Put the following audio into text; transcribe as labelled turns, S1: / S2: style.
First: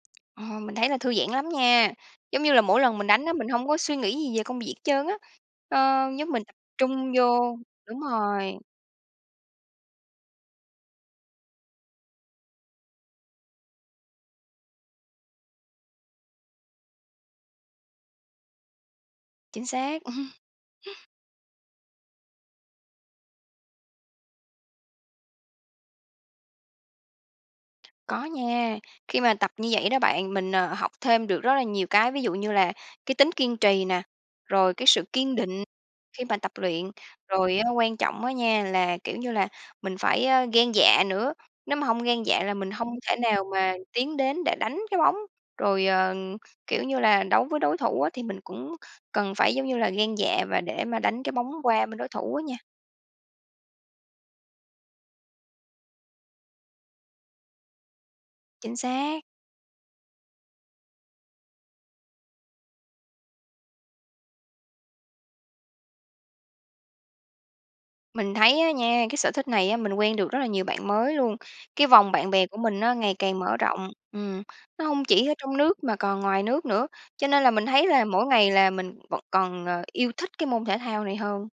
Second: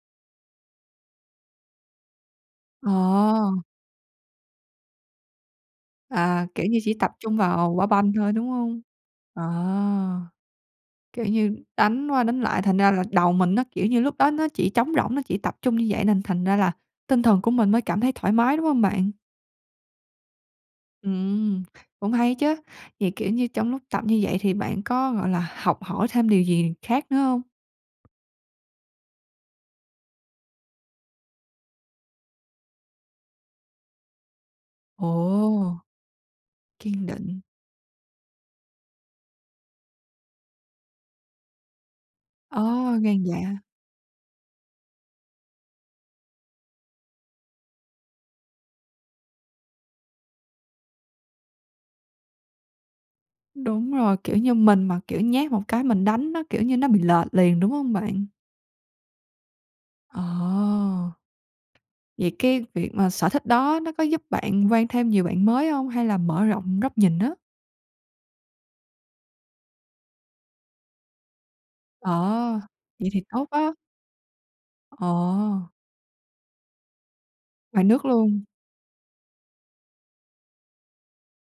S1: Ờ, mình thấy là thư giãn lắm nha. Giống như là mỗi lần mình đánh á, mình
S2: À.
S1: hông có suy nghĩ gì về công việc hết trơn á. Ờ, giống mình
S2: À,
S1: tập
S2: kiểu như chỉ
S1: trung
S2: tập trung
S1: vô
S2: vào quả
S1: đúng
S2: banh thôi, đúng
S1: rồi.
S2: hông? À. Kiểu như đánh qua, đánh lại, thành ra là đầu mình nó kiểu như lúc đó, nó chỉ trống rỗng, nó chỉ tập trung như vậy, nên thành ra là tinh thần của mình mới cảm thấy thoải mái, đúng hông bạn?
S1: Chính xác.
S2: Ừm, cũng hay đó chứ. Vậy, kiểu như, trong lúc tập như vậy thì bạn có, gọi là, học hỏi thêm điều gì khác nữa hông?
S1: Có nha, khi mà tập như vậy đó bạn, mình, à, học thêm được rất là nhiều cái. Ví dụ như là cái tính kiên trì nè, rồi cái sự kiên định
S2: Ồ.
S1: khi mà tập luyện.
S2: Kiên định.
S1: Rồi quan trọng á nha, là, kiểu như là, mình phải gan dạ nữa, nếu mà hông gan dạ là mình hông
S2: À,
S1: thể
S2: gan
S1: nào
S2: dạ.
S1: mà tiến đến để đánh cái bóng. Rồi, ờ, kiểu như là đấu với đối thủ á thì mình cũng cần phải, giống như là, gan dạ và để mà đánh cái bóng qua bên đối thủ á nha.
S2: Đúng rồi. Kiểu như mình mà, kiểu, nhát một cái mình đánh nó, kiểu như, nó bị lệch liền, đúng hông bạn?
S1: Chính xác.
S2: À. Vậy cái việc mà sở thích đó nó có giúp bạn quen thêm nhiều bạn mới hông hay là mở rộng góc nhìn á?
S1: Mình thấy á nha, cái sở thích này á, mình quen được rất là nhiều bạn mới luôn. Cái
S2: Ờ,
S1: vòng bạn bè của mình á,
S2: vậy
S1: ngày
S2: thì
S1: càng
S2: tốt
S1: mở
S2: á.
S1: rộng. Ừm, nó hông chỉ ở trong
S2: Ồ.
S1: nước mà còn ngoài nước nữa, cho nên là mình
S2: Ngoài
S1: thấy
S2: nước
S1: là mỗi
S2: luôn.
S1: ngày là mình vẫn còn, ờ, yêu thích cái môn thể thao này hơn.